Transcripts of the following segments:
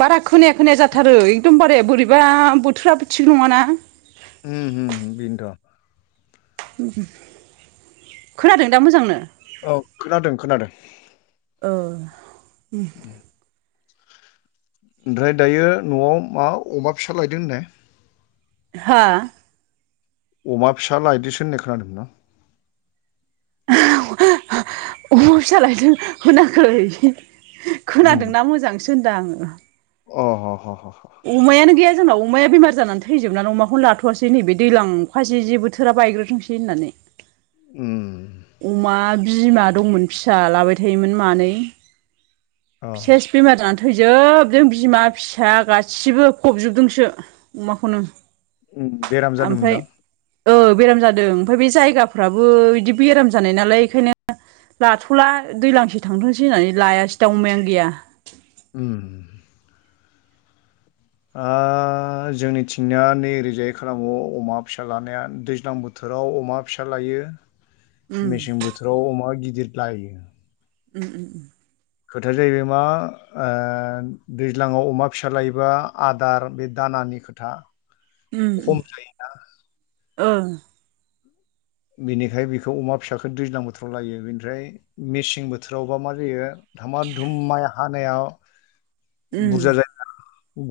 बारा खोनाया खोनाया जाथारो एकदम बाराया बोरैबा बोथोराबो थिग नङाना। उम उम बेनोथ' खोनादों दा मोजांनो? औ खोनादों खोनादों ओ उम्म। ओमफ्राय दायो न'आव मा अमा फिसा लायदों होननाय। हो? अमा फिसा लाइदिसो होननाय खोनादोंमोन आं। अमा फिसा लायदों होनाखै। उम खोनादोंना मोजांसो होनदां आंङो। अ ह ह ह। गैया जोंनाव अमाया बेमार जानानै थैजोबनानै अमाखौनो लाथ'वासै नैबे दैजां अखा जे जे बोथोरा बायग्रोथोंसै होननानै। उम्म। अमा बिमा दंमोन फिसा लाबाय थायोमोन मानै। अ सेस बेमार जानानै थै थैजोबदों बिमा फिसा गासिबो फबजोबदोंसो अमाखौनो। बेराम ओमफ्राय जादोंमोनदां? औ बेराम जादों ओमफ्राय बे जायगाफ्राबो बिदि बेराम जानाय नालाय एखायनो लाथ'ला दैज्लांसे थांथोंसै होननानै लायासै दा अमायानो गैया। उम्म। ओ जोंनिथिंनिया नै ओैरैजाय खालामो अमा फिसा लानाया दैज्लां बोथोर राव अमा फिसा लायो उम मेसें बोथोराव अमा गिदिर लायो। उम्म उम्म उम्म। खोथाया जाहैबाय मा ओ दैज्लाङाव अमा फिसा लायोबा आदार बे दानानि खोथा खम जायोना। ओं। बेनिखाय बेखौ अमा फिसाखौ दैज्लां बोथोराव लायो बेनिफ्राय मेसें बोथोरावबा मा जायो धामा धुम माय हानायाव उम बुरजा जाया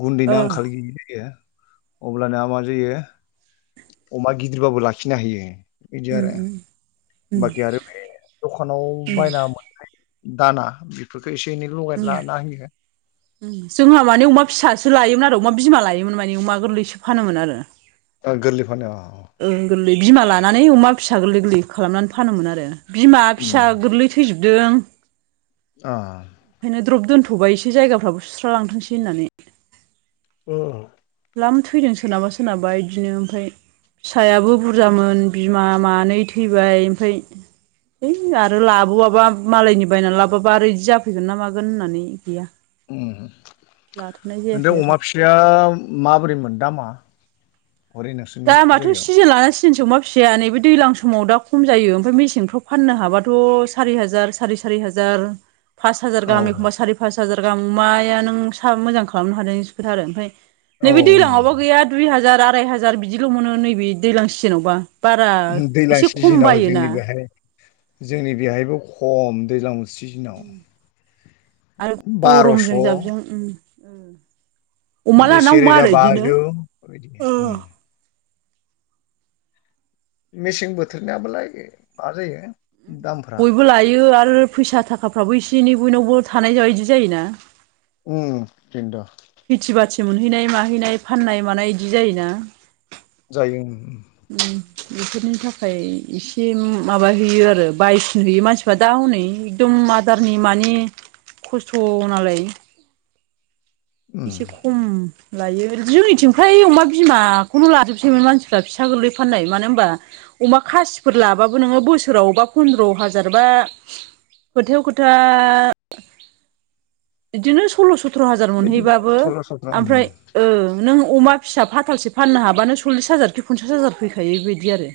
गुन्दैनि ओ आंखाल गैयै जायो। अब्लाना मा जायो अमा गिदिरबाबो लाखिनो हायो। बिदि आरो उम्म उम्म। बाखि आरो बे दखानाव बायना मोननाय दाना बेफोरखौ एसे एनै लगाय उम लाना होयो। जोंहा माने अमा फिसासो लायोमोन आरो अमा बिमा लायोमोन माने अमा गोरलैसो फानोमोन आरो। ओ गोरलै फानो अ। ओं गोरलै बिमा लानानै अमा फिसा गोरलै गोरलै खालामनानै फानोमोन आरो। बिमा उम फिसा गोरलै थैजोबदों। अ। द्रप दोनथ'बाय एसे जायगाफ्राबो सुस्र लांथोंसै होननानै। ओ। लाम थैदों सोरनाबा सोरनाबा बिदिनो ओमफाय फिसायाबो बुरजामोन बिमा मानै थैबाय ओमफाय हैइ आरो लाबोआबा मालायनि बायनानै लाबोाबा आरो बिदि जाफैगोन ना मागोन होननानै गैया। ओम लाथ'नाय नोंथां जायाखै आरो अमा फिसाया माब्रै मोन दामा? हरै नोंसोरनि दामाथ' जायगायाव सिजोन लाना सि [unintelligible] अमा फिसाया नै बे दैलां समाव दा खम जायो ओमफ्राय मेसेंफ्राव फाननो हाबाथ' सारि हाजार सारि सारि हाजार। फास हाजार औ गाहाम एखमबा सारि पास हाजार गाहाम अमाया नों सा मोजां खालामनो हानाय जोंसो खोथा आरो ओमफाय नैबे औ उम दैज्लाङआवबा गैया दुइ हाजार आराय हाजार बिदिल' मोनो नैबे दैज्लां सिजोनावबा। बारा दैज्लां एसे खम सिजोनाव बायोना जोंनि बेहाय जोंनि बेहायबो खम दैज्लां सिजोनाव आरो बार'स' गरमजों जाबजों बिदि ओम ओम। अमा लाना अमा सेरोजा आरो बिदिनो। बाजौ बेबायदि ओ उम मेसें बोथोरनिबालाय मा जायो दामफ्रा बयबो लायो आरो फैसा थाखाफ्राबो एसे एनै बयनावबो थानाय बायदि जायोना। उम थिक द ' खेथि बाथि मोनहैनाय माहैनाय फाननाय मानाय बिदि जायोना। जायो ओं। ओम बेफोरनि थाखाय एसे माबा हैयो आरो बायसिन हैयो मानसिफ्रा दा हनै एकदम आदारनि मानि खस्थ' नालाय। उम एसे खम लायो जोंनिथिं फ्राय अमा बिमाखौनो लाजोबसैन मानसिफ्रा फिसा गोरलै फाननाय मानो होनबा अमा खासिफोर लाबाबो नोङो बोसोरावबबा पन्द्र हाजार बा खोथायाव खोथा बिदिनो सल्ल' स' थ्र' हाजार बिदिनो मोनहैबाबो सल्ल' सथ्र' उम ओमफ्राय ओ नों अमा फिसा फाथालसे फाननो हाबानो सल्लिस हाजारखि पनसास हाजार फैखायो बेबायदि आरो।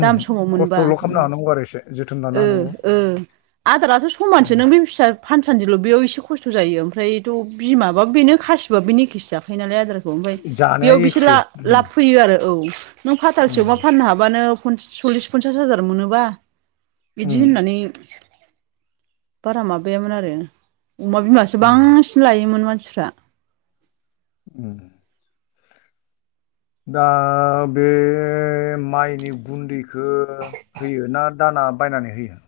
दाम समाव मोनबा खस्थ'ल' खालामनो ओम हानांगौ आरो एसे जोथोन लानो ओ ओ। आदाराथ' समानसो हानांगौ नों बे फिसा फानसान्दिल' बेयाव एसे खस्थ' जायो ओमफ्रायथ' बिमाबाबो बेनो खासिबाबो बिनो एकेसो जाखायो नालाय आदार ओमफाय बेयाव जानाया बिस ला एखे उम लाब फैयो आरो औ नों फाथालसे अमा उम फाननो हाबानो पनस सल्लिस पनसास हाजार मोनोबा उम बिदि होननानै बारा माबायामोन आरो अमा बिमासो उम बांसि न लायोमोन मानसिफ्रा। उम दा बे माइनि गुन्दैखो होयो ना दाना बायनानै होयो?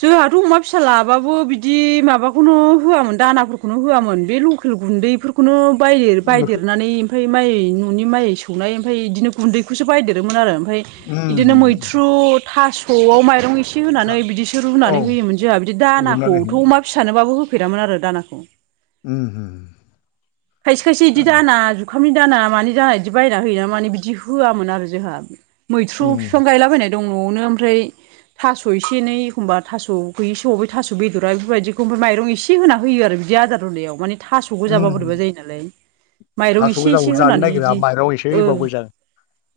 जोंहाथ' अमा फिसा लाबाबो बिदि माबाखौनो होआमोन दानाफोरखौनो होआमोन बे लकेल गुन्दैफोरखौनो बयो लके बायदेरनानै ओमफाय माइ न'नि माइ सौनाय ओमफाय बिदिनो गुन्दैखौसो बायदेरोमोन आरो। फाय बिदिनो उम मैथ्रु थास'आव माइरं इसे होनानै बिदि औ रुनानै होयोमोन जोंहा बिदि रुनानै हो दानाखौथ' अमा फिसानोबो होफेरामोन आरो दानाखौ। ओम होम। खायसे खायसे बिदि दाना जु खामनि दाना मानि जाना बिदि बायना होयामोन माने बिदि होआमोन आरो जोहा। मैथ्रु बिफां उम गायलाबायनाय दं न'आवनो ओमफ्राय थास' एसे एनै एखम्बा थास' गैयै समाव थास' बेदरा बेफोरबायदिखौ फ्राय माइरं एसे होना होयो आरो। इदि आदार रुनायाव माने थास' गोजाबा उम बोरैबा जायो। नालाय माइरं थास' इसे गोजाखौ इसे जानो होनानै नागिरा इदि माइरं एसे ओ होबाबो जागोन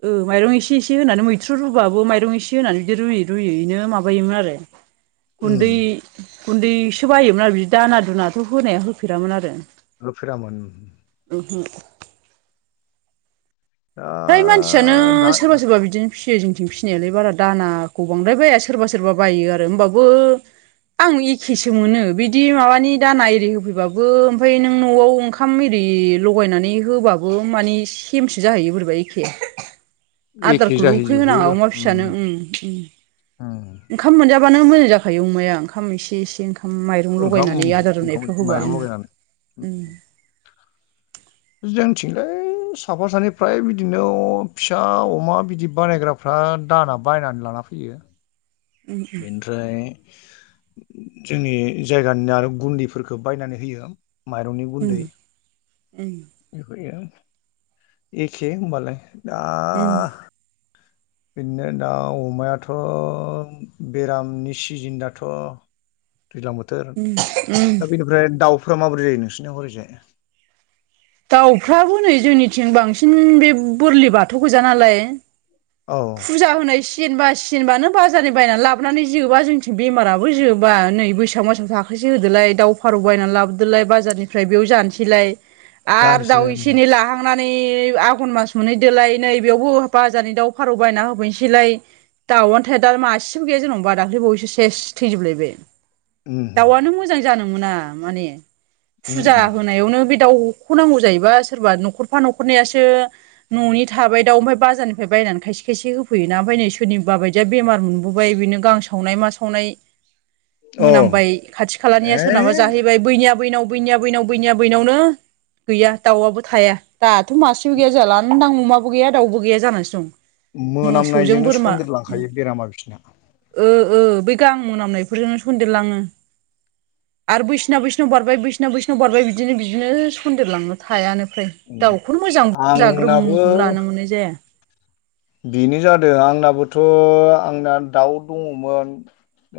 ओ माइरं एसे एसे होनानै मैथ्रु रुबाबो माइरं एसे होनानै दि रुयै रुयैनो माबायोमोन आरो। उम गुन्दै गुन्दैसो बायोमोन आरो बिदि दाना दुनाथ' होनाया होफेरामोन आरो। होफेरामोन? ओहो। दा फ्राय मानसियानो दा सोरबा सोरबा बिदिनो फिसियो जोंथिं फिसिनायालाय बारा दानाखौ बांद्राय बाया सोरबा सोरबा बायो आरो होमबाबो आं एखेसो मोनो बिदि माबानि दाना एरि होफैबाबो ओमफ्राय नों न'आव ओंखाम इरि ए लगायनानै होबाबो मानि सेमसो जाहैयो बोरैबा एखे। एखे आदारखौल' उखै जाहैजोबो होनाङा अमा फिसानो उम उम उम ओंखाम मोनजा बानो मोजां जाखायो अमाया ओंखाम इसे एसे ओंखाम। ओम माइरं ओंखाम लगायनानै आदार ओंखाम रुनायफ्राव होबा माइरं ओं लगायनानै ओं उम जोंथिंलै साफा सानै फ्राय बिदिनो फिसा अमा बिदि बानायग्राफ्रा दाना बायनानै लाङ ला फैयो। उम बेनिफ्राय जोंनि जायगानि आरो गुन्दैफोरखौ बायनानै होयो। माइरंनि उम गुन्दै, उम बेखौहोयो। एखेहोमबालाय दा उम बिदिनो दाउ अमायाथ' बेरामनि सिजोन दाथ' दैज्लां बोथोर उम उम उम दा बेनिफ्राय दाउ फ्रा माबोरै जायो नोंसिनिया हरैजाय? दाउफ्राबो नै जोंनिथिं बांसिन बे बोरलि बाथौ गोजा नालाय औ फुजा होनाय सग जेनबासिनबानो बाजारनि बायनानै लाबोनानै जोबा जोंनिथिं बेमाराबो जोबा नै बैसाग मोस आव थाखायोै। से होदोलाय दाव फारौ बायनानै लाबोदोलाय बाजारनिफ्राय बेयाव जानोसैलाय। आरो दाउ जानोसैलाय उम इसे एनै लाहां थांनानै आघन मास मोनहैदोलाय नै बेयावबो बाजारनि दाउ फारौ बायना होफैनोसैलाय। दाउआनो थाया दा मासेबो गैया जेनेबा दाखालिबावैसो सेस थैजोबलाय। दाउआनो उम मोजां जानो मोना माने उम फुजा होनायावनो बे दाउ नख' नांगौ जायोबा सोरबा न'खरफा न'खरनिासो न'नि थाबाय दाउ ओमफफ्राय बाजारनिफ्राय बायनानै खायसे खेसे होफैयोना ओमफ्राय नै सोरनिबाबायदिया बेमार मोनबोबाय बिनो गांसावनाय मा सावनाय औ मोनामबाय खाथि खालानिया सोरनाबा ए जाहैबाय बैनिया बैनाव बैनिया बैनाव बैनिया बैनावनो गैया दाउआबो थाया, दाथ' मासेबो गैया जालांदां अमाबो गैया दाउबो गैया जानानैसो दं। मोसौजों मोनामनायजोंनो बोरमा सन्देर लांखायो बेरामा बिसना। ओ ओ बै गाहां मोनामनायफोरजोंनो सदेरलांङो। आरो बैसिना बैसिनाव बारबाय, बैसिना बैसिनाव बारबाय बिदिनो बिदिनो सु सन्देरलांनो थायानो फ्राय, दाउखौनो मोजां आंनाबो जाग्रोमखौनो लानो मोननाय जाया। बेनो जादों आंनाबोथ' आंना दाउ दङमोन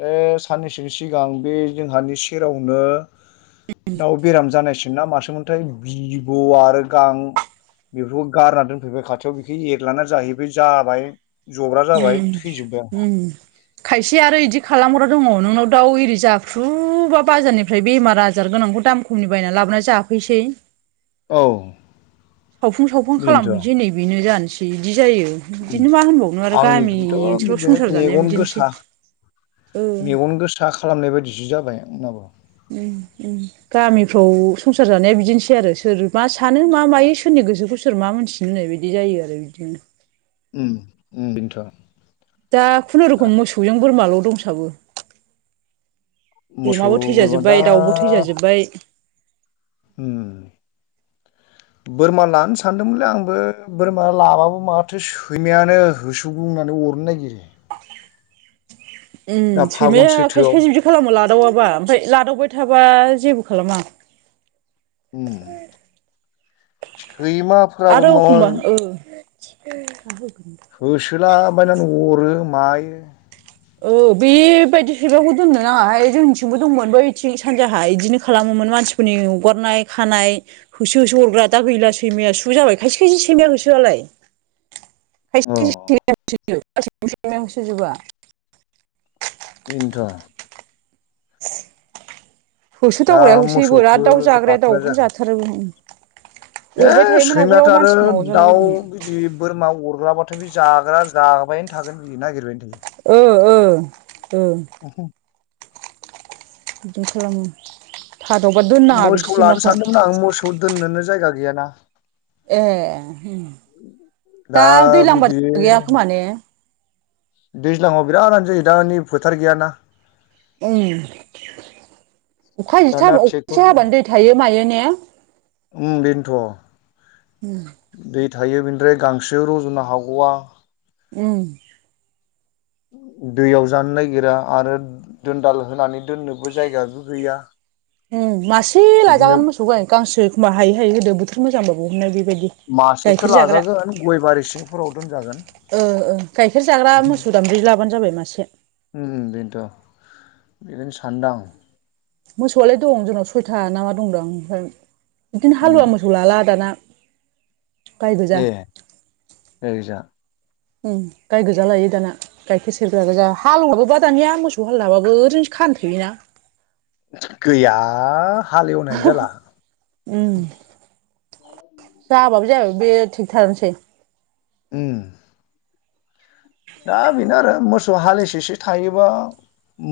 बे साननैसोनि सिगां बे जोंहानि सेरावनो दाउ बेराम जानायसोन ना मास मोनथाय बिब' आरो गां बेफोरखौ गारना दोनफैबाय खाथियाव बेखौ एरला जाहैबाय जाबाय जब्रा जाबाय उम थैजोबबाय आंहा उम खायसे आरो इदि खालामग्रा दङ नोंनाव दाउ एरि जाख्रुबा बाजारनिफ्राय बेमार आजार गोनां बेखौ दाम खमनि बायना लाबोनानै जाफैसै औ। सावफुन सावफुन बेनोथ' खालामहैनोसै नै बेनो जानोसै बिदि बिदि जायो बिदिनो मा होनबावनो आरो गामि आंनिखौथ' ओनसोलाव बिदिनो संसार जानाया मेगन बिदिनोसै। गोसा ओ मेगन गोसा खालामनाय बायदिसो जाबाय उमबा ओम ओम गामिफ्राव संसार जानाया बिदिनोसै आरो सोर मा सानो मा मायो सोरनि गोसोखौ सोर मा मोनथिनो होननाय बायदि जायो आरो बिदिनो ओम ओम बिनोथ' दा खुनुरुखुम मोसौजों बोरमाल' दंसाबो मोसौ अमाबो बोरमा दा थैजाजोबबाय दाउबो थैजाजोब्बाय उम [inaudible] बोरमा लानो सानदोंमोनलै आंबो बोरमा लाबाबो माथो सैमायानो होसोगलुंनानै अरनो नागिरो दा उम फागुन सैमाया खायसे सैथोआव खायसे बिदि खालामो लादावाबा ओमफाय लादावबाय थाबा जेबो खालामा। उम [inaudible] सैमाफ्राबो आरो माबा एखमबा ओ। [unintelligible] होसोलाबायनानै अरो मायो औ बेबायदि सैमाखौ दोननो नाङाहाय जोंनिथिंबो दंमोन बैथिं सानजाहा बिदिनो खालामो मोन मानसिफोरनि हगारनाय खानाय होसो होसो अरग्रा दा गैला सैमाया सु जाबाय खायसे खायसे सैमा होसोआलाय अ खायसे [unintelligible] होसोजोबा। [inaudible] [unintelligible] [inaudible] होसो दा दावग्राया होसोयोबो आरो मोसौखो दाउ जाग्राया लाथ'नाय दाउखौनो जाथारोबो जायाखै। अरबाय ए थायोमोन सैमाथ' आवगोलाव आरो मानसिफोरनाव दाउ अरजालाबायदोंमोन बिदि बोरमा अरग्राबाथ ओमफाय बि जाग्रा जाबायानो थागोन बियो नागिरबायानो थायो। ओ ओ ओ। बिदिनो खालामो। थादावबा दोननाङा बिदि मोसौ लानो सैमाखौ सानदोंमोन आं मोसौ दोननोनो जायगा गैयाना। ए दा दैलां बाथ' गैया खोमा ने? दैज्लाङाव बिराद आन जायो दा नै फोथार गैयाना। उम अखा [unintelligible] दाना एसे ट्रेक्टरजों हाबानो दै थायो मायो ने? [inaudible] उम बेनोथ'। उम दै थायो बिनिफ्राय गांसो रजनो हाग'आ। उम दैयाव जानो नागिरा आरो दोनदाल होनानै दोननोबो जायगायाबो गैया। उम मासे बिदिनो लाजागोन मोसौ गाय गांसो एखमबा हायै हायै होदो बोथोर मोजांबाबो [unintelligible] मासेखो लाजागोन गय बारि सिंफोराव दोनजागोन। ओ ओ गाइखेर जाग्रा मोसौ दामब्रि लाबानो जाबाय मासे। उम बेनोथ' बिदिनो सानदो आं। मोसौआलाय दं जोंनाव सयथा ना मा दंदां ओमफ्राय इदिनो उम हालुवा मोसौ लाला दाना। गाय गोजा ए ओरैजा। उम गाय गोजा लायो दाना गाइखेर सेरग्रा गोजा हालुवाबोबा दानिया मोसौ हाल हाबो ओरैनो फानथोयोना? गैया हालेवनायानो जाला। उम जाबाबो जायाबाबो बे थिकटारानोसै। उम दा बेनो आरो मोसौ हालिसेसो थायोबा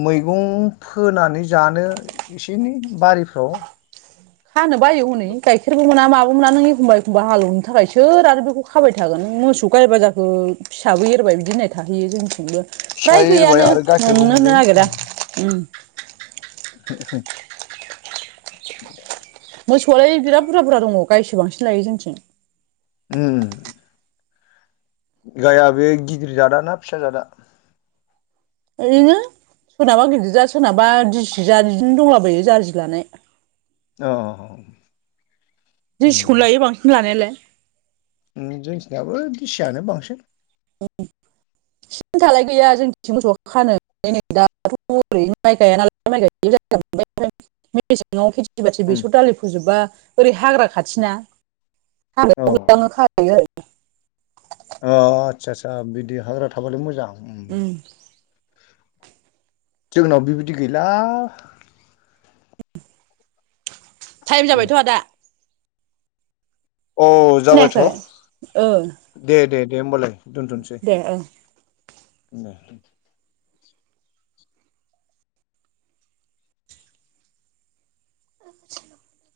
मैगं फोनानै जानो एसे एनै बारिफ्राव खानो बायो हनै गाइखेरबो मोना माब हमना नों एखमबा एखमबा हालवनो थाखाय सोर आरो बेखौ खाबाय थागोन मोसौ गायबा जाखो फिसाबो एरब बिदि होननाय थाहैयो जोंनिथिंबो फिसा फ्राय एरबाय गैयानो आरो गाइखेरबो मोननोनो मोनजायो नागिरा उम [unintelligible] मोसौआलाय बिराद बुरजा बुरजा दङ गायसो बांसिन लायो जोंथिं। उम गाइआ बे गिदिर जादाना फिसा जादा? ओरैनो सोरनाबा गिदिर जा सोरनाबा दिसिजानो दंलाबायो जार जि लानाय। अ दिसिखौ लायो उम बांसिन लानायालाय। जोंनिथिनाबो दिसियानो बांसिन। औ सिनथालाय गैया जोंं मोसौ खानो [unintelligible] दाथ' ओरैनो माइ गायानालाय माइ गाय [unintelligible] सोरबासो उम बेसर दालि फोजोबबा ओरै हाग्रा खाथिना औ हाग्रायावनो खायो। [unintelligible] अ आदसा आसा बिदि हाग्रा थाबालाय मोजां। उम जोंनाव बिबायदि गैला। टाइम जाबायथ' आदा औ जाबायथ' खोनायाखै ओ दे दे। दे होमबालाय दोनथ'नोसै दे ओ दे [inaudible]